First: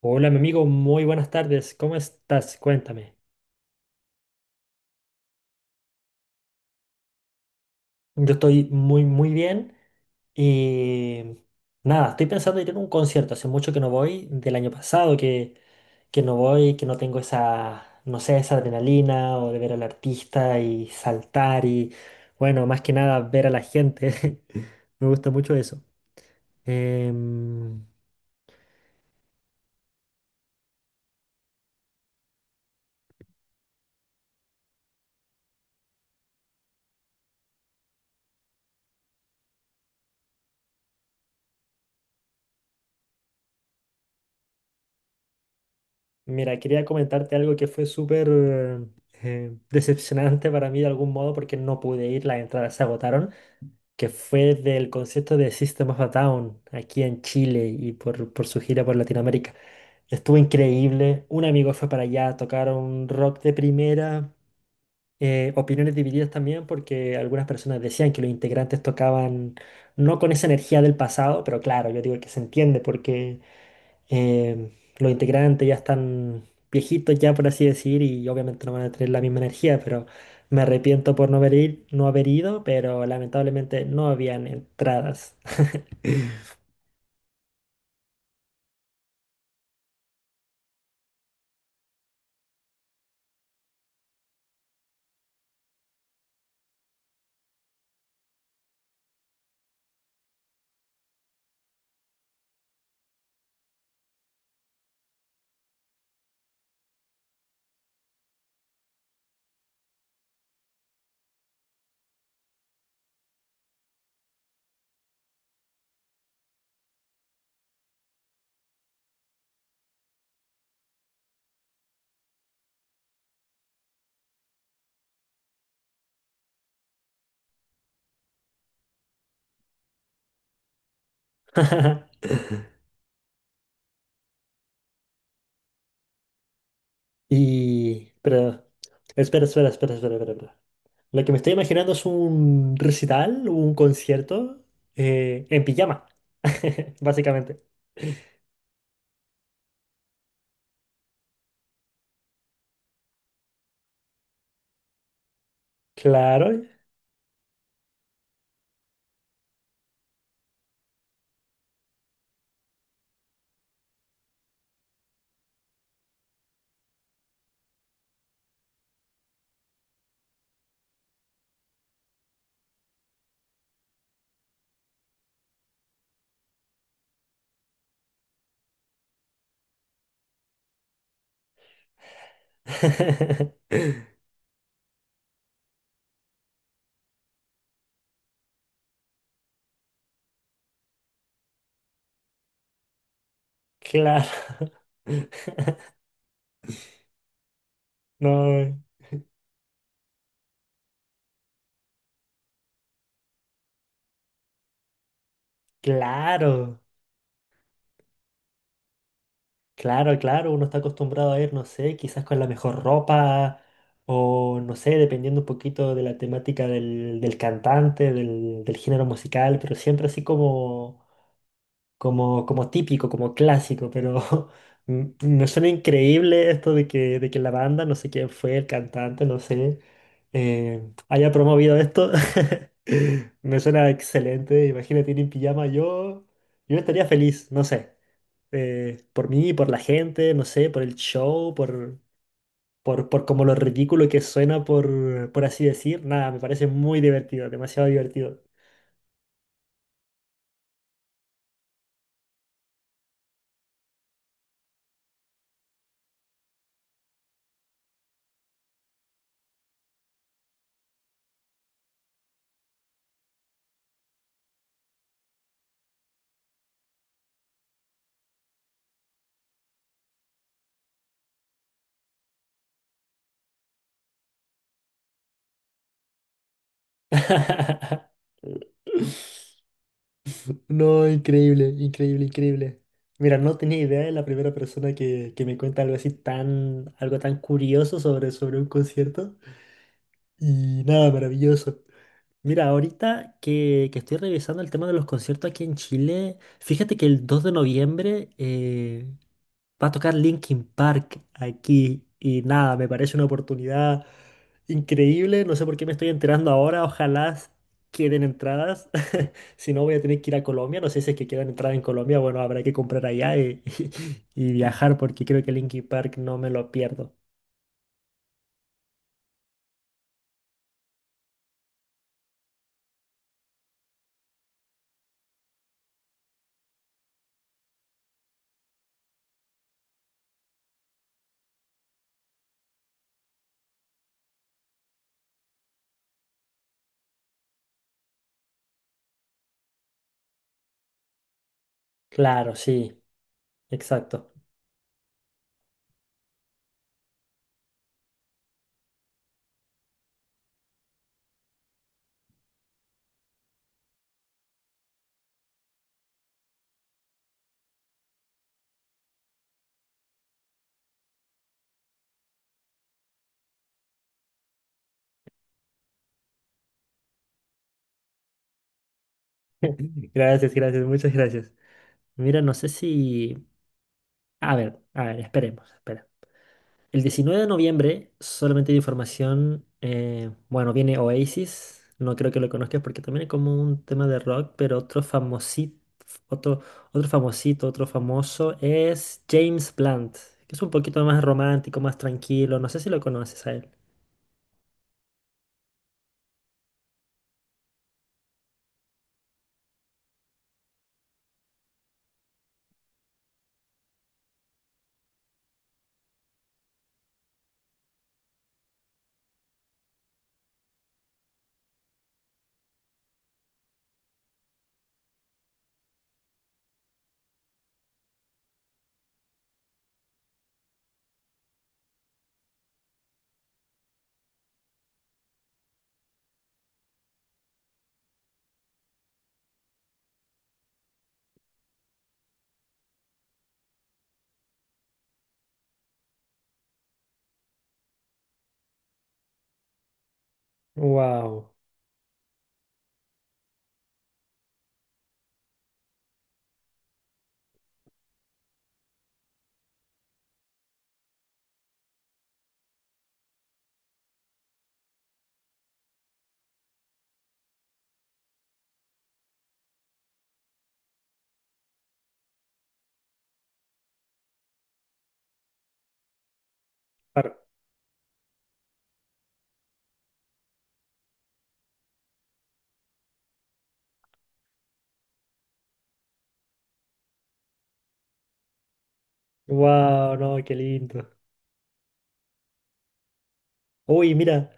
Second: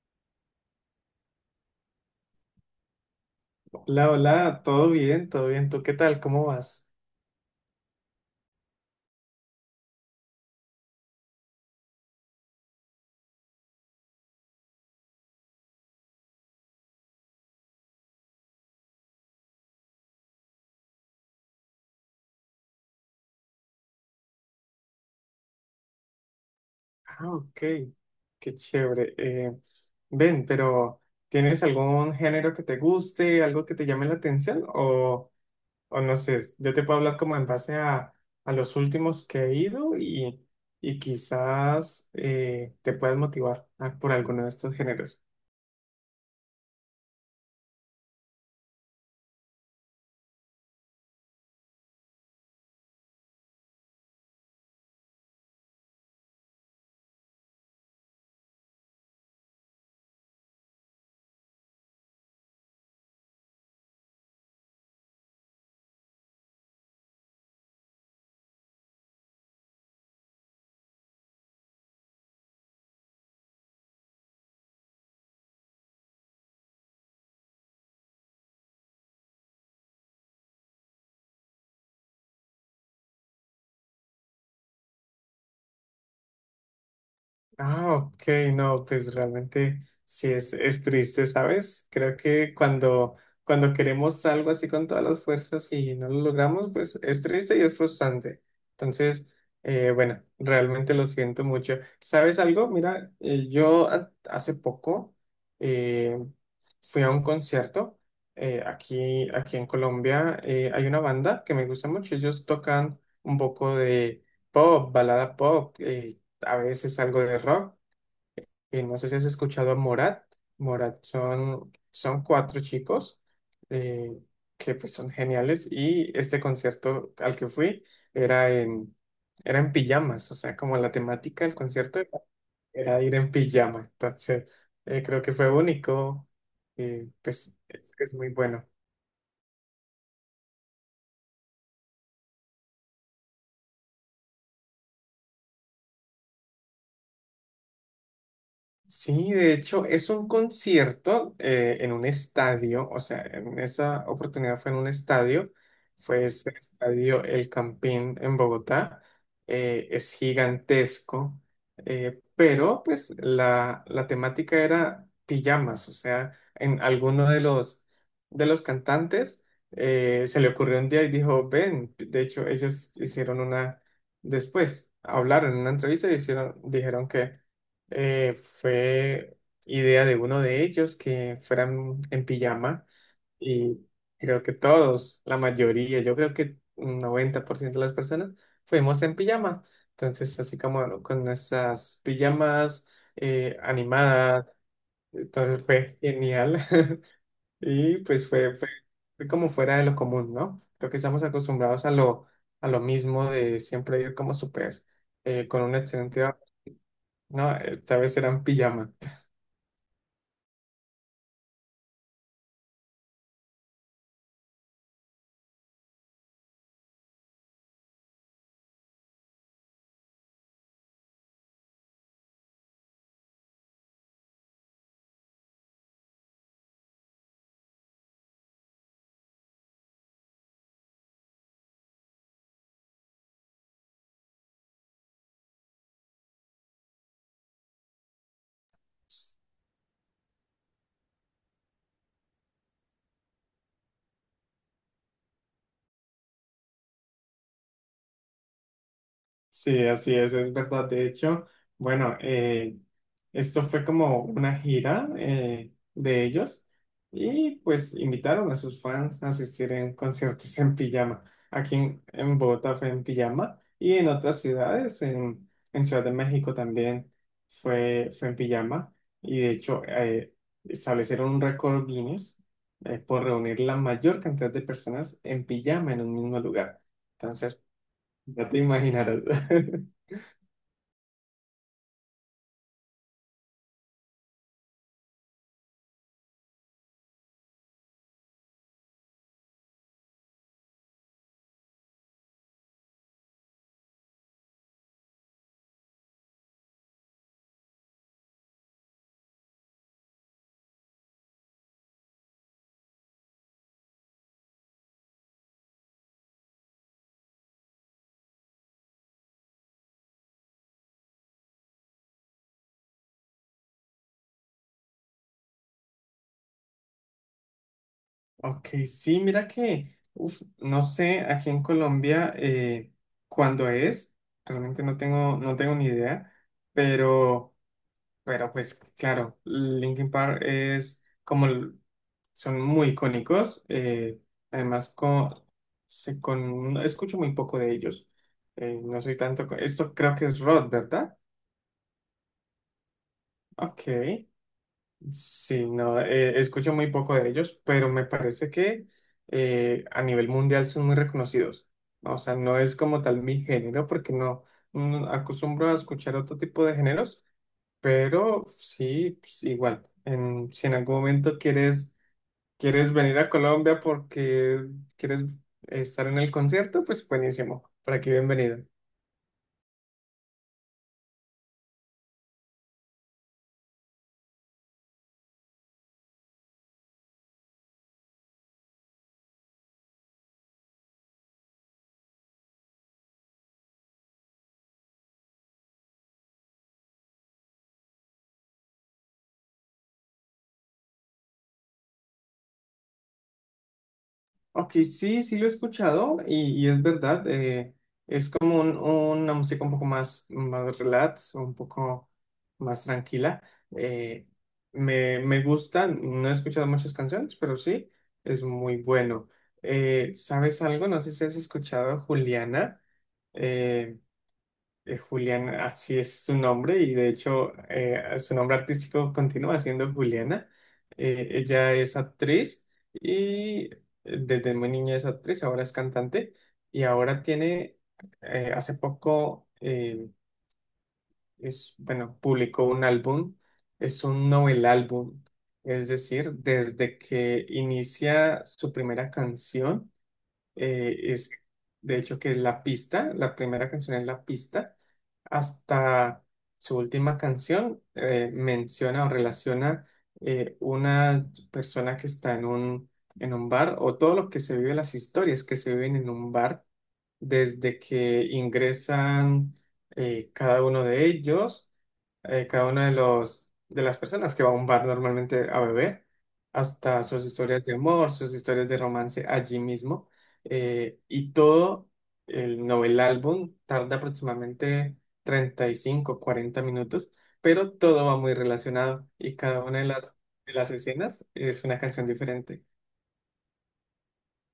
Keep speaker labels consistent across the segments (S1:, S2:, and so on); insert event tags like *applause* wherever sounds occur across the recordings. S1: Hola, mi amigo, muy buenas tardes. ¿Cómo estás? Cuéntame.
S2: Hola, hola, todo bien, todo bien. ¿Tú qué tal? ¿Cómo vas?
S1: Yo estoy muy bien y nada, estoy pensando en ir a un concierto. Hace mucho que no voy, del año pasado, que no voy, que no tengo esa, no sé, esa adrenalina o de ver al artista y saltar y, bueno, más que nada ver a la gente. *laughs* Me gusta mucho eso.
S2: Ah, ok,
S1: Em,
S2: qué chévere. Ven, pero ¿tienes algún género que te guste, algo que te llame la atención? O no sé, yo te puedo hablar como en base a los últimos que he ido y quizás te puedas motivar por alguno de estos géneros.
S1: Mira, quería comentarte algo que fue súper decepcionante para mí de algún modo porque no pude ir, las entradas se agotaron. Que fue del concierto de System of a Down aquí en Chile y por su gira por Latinoamérica. Estuvo increíble. Un amigo fue para allá, tocaron rock de primera. Opiniones divididas también porque algunas personas decían que los integrantes tocaban no con esa energía del pasado, pero claro, yo digo que se entiende porque eh, los integrantes ya están viejitos ya, por así decir, y obviamente no van a tener la misma energía, pero me arrepiento por no haber, no haber ido, pero lamentablemente no habían entradas.
S2: Ah, ok, no, pues realmente sí es triste, ¿sabes? Creo que cuando queremos algo así con todas las fuerzas y no lo logramos, pues es triste y es frustrante. Entonces, bueno, realmente lo siento mucho. ¿Sabes algo? Mira, yo hace poco eh, fui a un concierto aquí en Colombia. Hay una banda que me gusta mucho, ellos tocan un poco de pop, balada pop. A veces algo de rock. Y no sé si has escuchado a Morat. Morat son cuatro chicos eh, que pues son geniales. Y este concierto al que fui era en, era en pijamas. O sea, como la temática del concierto era
S1: *laughs*
S2: ir en pijama. Entonces, creo que fue único. Y pues
S1: Y,
S2: es muy
S1: pero,
S2: bueno.
S1: espera. Lo que me estoy imaginando es un recital, un concierto en pijama, *laughs* básicamente.
S2: Sí, de hecho, es un concierto en un estadio, o sea, en esa oportunidad fue en un estadio, fue ese
S1: Claro.
S2: estadio El Campín en Bogotá, es gigantesco, pero pues la temática era pijamas, o sea, en alguno de los cantantes se le ocurrió un día y dijo, ven, de hecho, ellos después, hablaron en una entrevista y dijeron que fue idea de uno de ellos que fueran en pijama
S1: *laughs*
S2: y creo que todos, la mayoría, yo creo que un 90% de las personas fuimos en pijama. Entonces, así como con nuestras pijamas
S1: Claro.
S2: animadas, entonces fue genial *laughs* y pues
S1: No,
S2: fue como fuera de lo común, ¿no? Creo que estamos acostumbrados a lo mismo de siempre ir como súper con un excelente...
S1: claro.
S2: No, esta vez eran pijamas.
S1: Claro, claro, uno está acostumbrado a ir, no sé, quizás con la mejor ropa o no sé, dependiendo un poquito de la temática del cantante, del género musical, pero siempre así como, como típico, como clásico, pero *laughs* me suena increíble esto de que la banda, no sé quién fue el cantante, no sé, eh, haya promovido esto. *laughs* Me suena excelente, imagínate ir en pijama, yo estaría feliz, no sé por mí, por la gente, no sé, por el show, por como lo ridículo que suena, por así decir. Nada, me parece muy divertido, demasiado divertido.
S2: Sí, así es verdad. De hecho, bueno, esto fue como una gira de ellos y pues invitaron a sus fans a asistir en conciertos en pijama. En Bogotá fue en pijama y en otras ciudades, en Ciudad de México también fue en pijama y de hecho establecieron un récord Guinness por reunir la mayor cantidad de personas en pijama en un mismo lugar. Entonces,
S1: *laughs*
S2: ya te imaginarás. *laughs*
S1: No, increíble, increíble, increíble. Mira, no tenía idea de la primera persona que me cuenta algo así tan, algo tan curioso sobre, sobre un concierto. Y nada, maravilloso. Mira, ahorita que estoy revisando el tema de los conciertos aquí en Chile, fíjate que el 2 de noviembre va a tocar Linkin Park aquí y nada, me parece una oportunidad increíble. No sé por qué me estoy enterando ahora, ojalá queden entradas. *laughs* Si no, voy a tener que ir a Colombia. No sé si es que quedan entradas en Colombia, bueno, habrá que comprar allá y, *laughs* y viajar porque creo que Linkin Park no me lo pierdo.
S2: Ok, sí, mira que, uf, no sé, aquí en Colombia cuándo es, realmente no tengo, no tengo ni idea, pero, pero pues claro, Linkin Park es como, son muy icónicos, además escucho muy poco de ellos, no soy tanto, esto creo que es rock, ¿verdad?
S1: Claro, sí,
S2: Ok,
S1: exacto.
S2: sí, no, escucho muy poco de ellos, pero me parece que a nivel mundial son muy reconocidos. O sea, no es como tal mi género, porque no, mm, acostumbro a escuchar otro tipo de géneros, pero sí, pues, igual. Si en algún momento quieres venir a Colombia porque quieres estar en el concierto, pues buenísimo. Por aquí, bienvenido.
S1: Gracias, gracias, muchas gracias. Mira, no sé si... a ver, esperemos, espera. El 19 de noviembre, solamente de información, bueno, viene Oasis, no creo que lo conozcas porque también es como un tema de rock, pero otro, otro famosito, otro famoso es James Blunt, que es un poquito más romántico, más tranquilo, no sé si lo conoces a él.
S2: Ok, sí, sí lo he escuchado y es verdad, es como una música un poco más, más relax, un poco más tranquila. eh, me gusta, no he escuchado muchas canciones, pero sí, es muy bueno. ¿Sabes algo? No sé si has escuchado a Juliana. eh, Julián, así es su nombre y de hecho su nombre artístico continúa siendo Juliana. Ella es actriz y desde muy niña es actriz, ahora es cantante y ahora hace poco, es, bueno, publicó un álbum, es un novel álbum, es decir, desde que inicia su primera canción es
S1: Wow.
S2: de hecho que es La Pista, la primera canción es La Pista, hasta su última canción menciona o relaciona una persona que está en en un bar o todo lo que se vive, las historias que se viven en un bar desde que ingresan eh, cada uno de ellos cada una de las personas que va a un bar normalmente a beber, hasta sus historias de amor, sus historias de romance allí mismo. Y todo el novel álbum tarda aproximadamente 35 40 minutos, pero todo va muy relacionado y cada una de
S1: Wow, no, qué
S2: de las
S1: lindo.
S2: escenas es una canción diferente.
S1: Uy, mira,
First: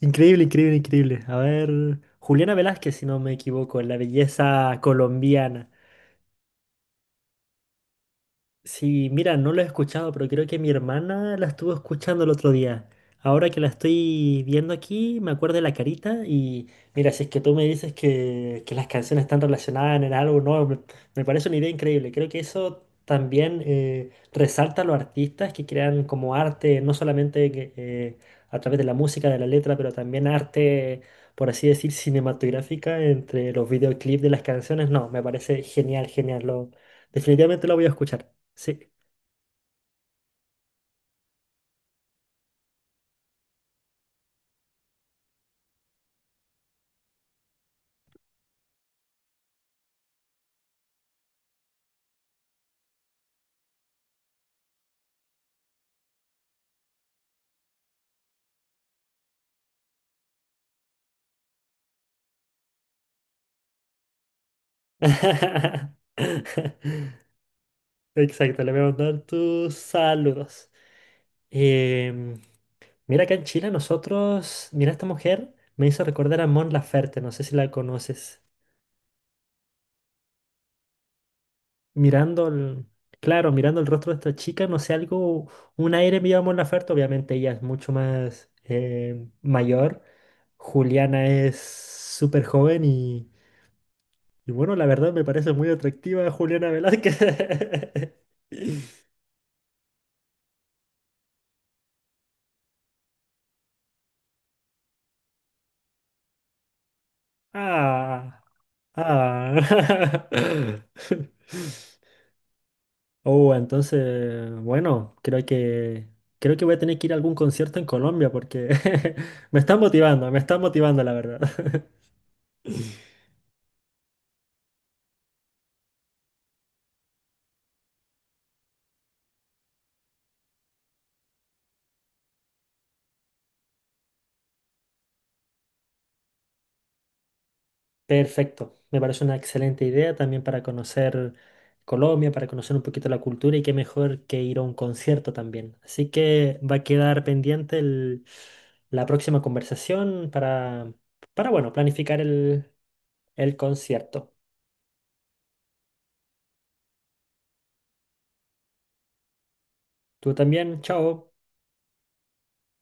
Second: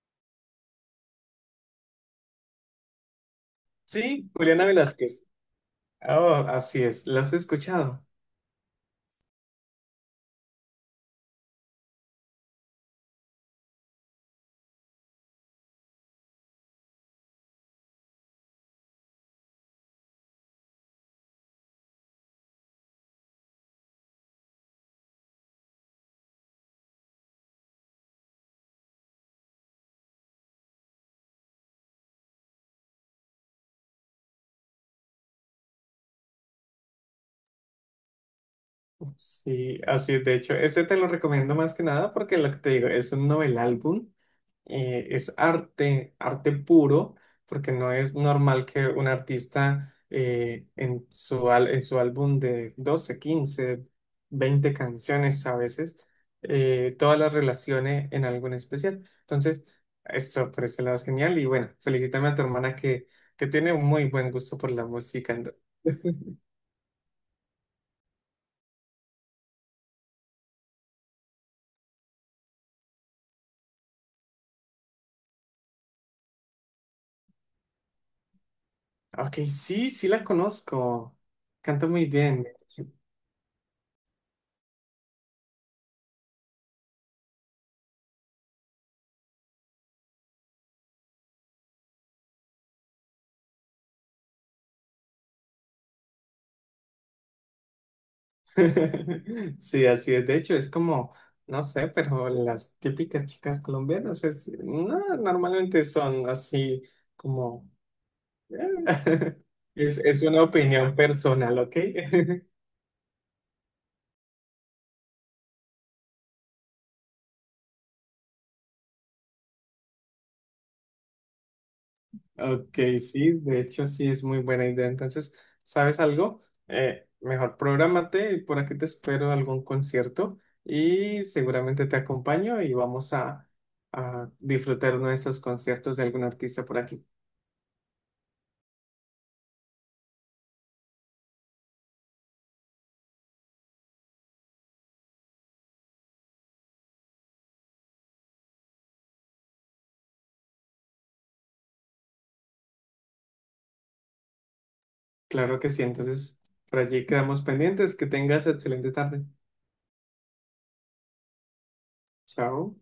S1: increíble, increíble, increíble. A ver, Juliana Velázquez, si no me equivoco, la
S2: Sí, Juliana
S1: belleza
S2: Velázquez.
S1: colombiana.
S2: Oh, así es, ¿las has escuchado?
S1: Sí, mira, no lo he escuchado, pero creo que mi hermana la estuvo escuchando el otro día. Ahora que la estoy viendo aquí, me acuerdo de la carita y mira, si es que tú me dices que las canciones están relacionadas en algo, no, me parece una idea increíble. Creo que eso también resalta a los artistas que crean como arte, no solamente que, a través de la música, de la letra, pero también arte, por así decir, cinematográfica entre los videoclips de las canciones. No, me parece genial, genial. Lo, definitivamente lo voy a escuchar. Sí.
S2: Sí, así es. De hecho, ese te lo recomiendo más que nada porque lo que te digo es un novel álbum es arte, arte puro, porque no es normal que un artista en en su álbum de 12 15 20 canciones a veces, todas las relacione en algo en especial. Entonces, esto por ese lado es genial y bueno, felicítame a tu hermana que tiene un muy buen gusto por la música.
S1: *laughs* Exacto, le voy a mandar tus saludos. Em, Mira, acá en Chile nosotros, mira, esta mujer me hizo recordar a Mon Laferte, no sé si la conoces.
S2: Ok, sí, sí la conozco, canta muy bien.
S1: Mirando el, claro, mirando el rostro de esta chica, no sé, algo, un aire medio a Mon Laferte, obviamente ella es mucho más mayor. Juliana es súper joven y bueno, la verdad me parece muy atractiva Juliana Velázquez. *laughs*
S2: *laughs* Sí, así es. De hecho, es como, no sé, pero las típicas chicas colombianas, pues, no, normalmente son así como...
S1: Ah.
S2: *laughs*
S1: Ah.
S2: Es una opinión
S1: *laughs*
S2: personal, ¿ok? *laughs*
S1: Oh, entonces, bueno, creo que voy a tener que ir a algún concierto en Colombia porque *laughs* me están motivando, la verdad.
S2: Ok, sí, de hecho sí es muy buena idea. Entonces, ¿sabes algo? Mejor prográmate y por aquí te espero algún concierto y seguramente te acompaño y vamos a disfrutar uno de esos conciertos de algún artista por aquí.
S1: *laughs* Perfecto, me parece una excelente idea también para conocer Colombia, para conocer un poquito la cultura y qué mejor que ir a un concierto también. Así que va a quedar pendiente la próxima conversación para bueno, planificar el concierto.
S2: Claro que sí, entonces por allí quedamos pendientes. Que tengas excelente tarde.
S1: Tú también, chao.
S2: Chao.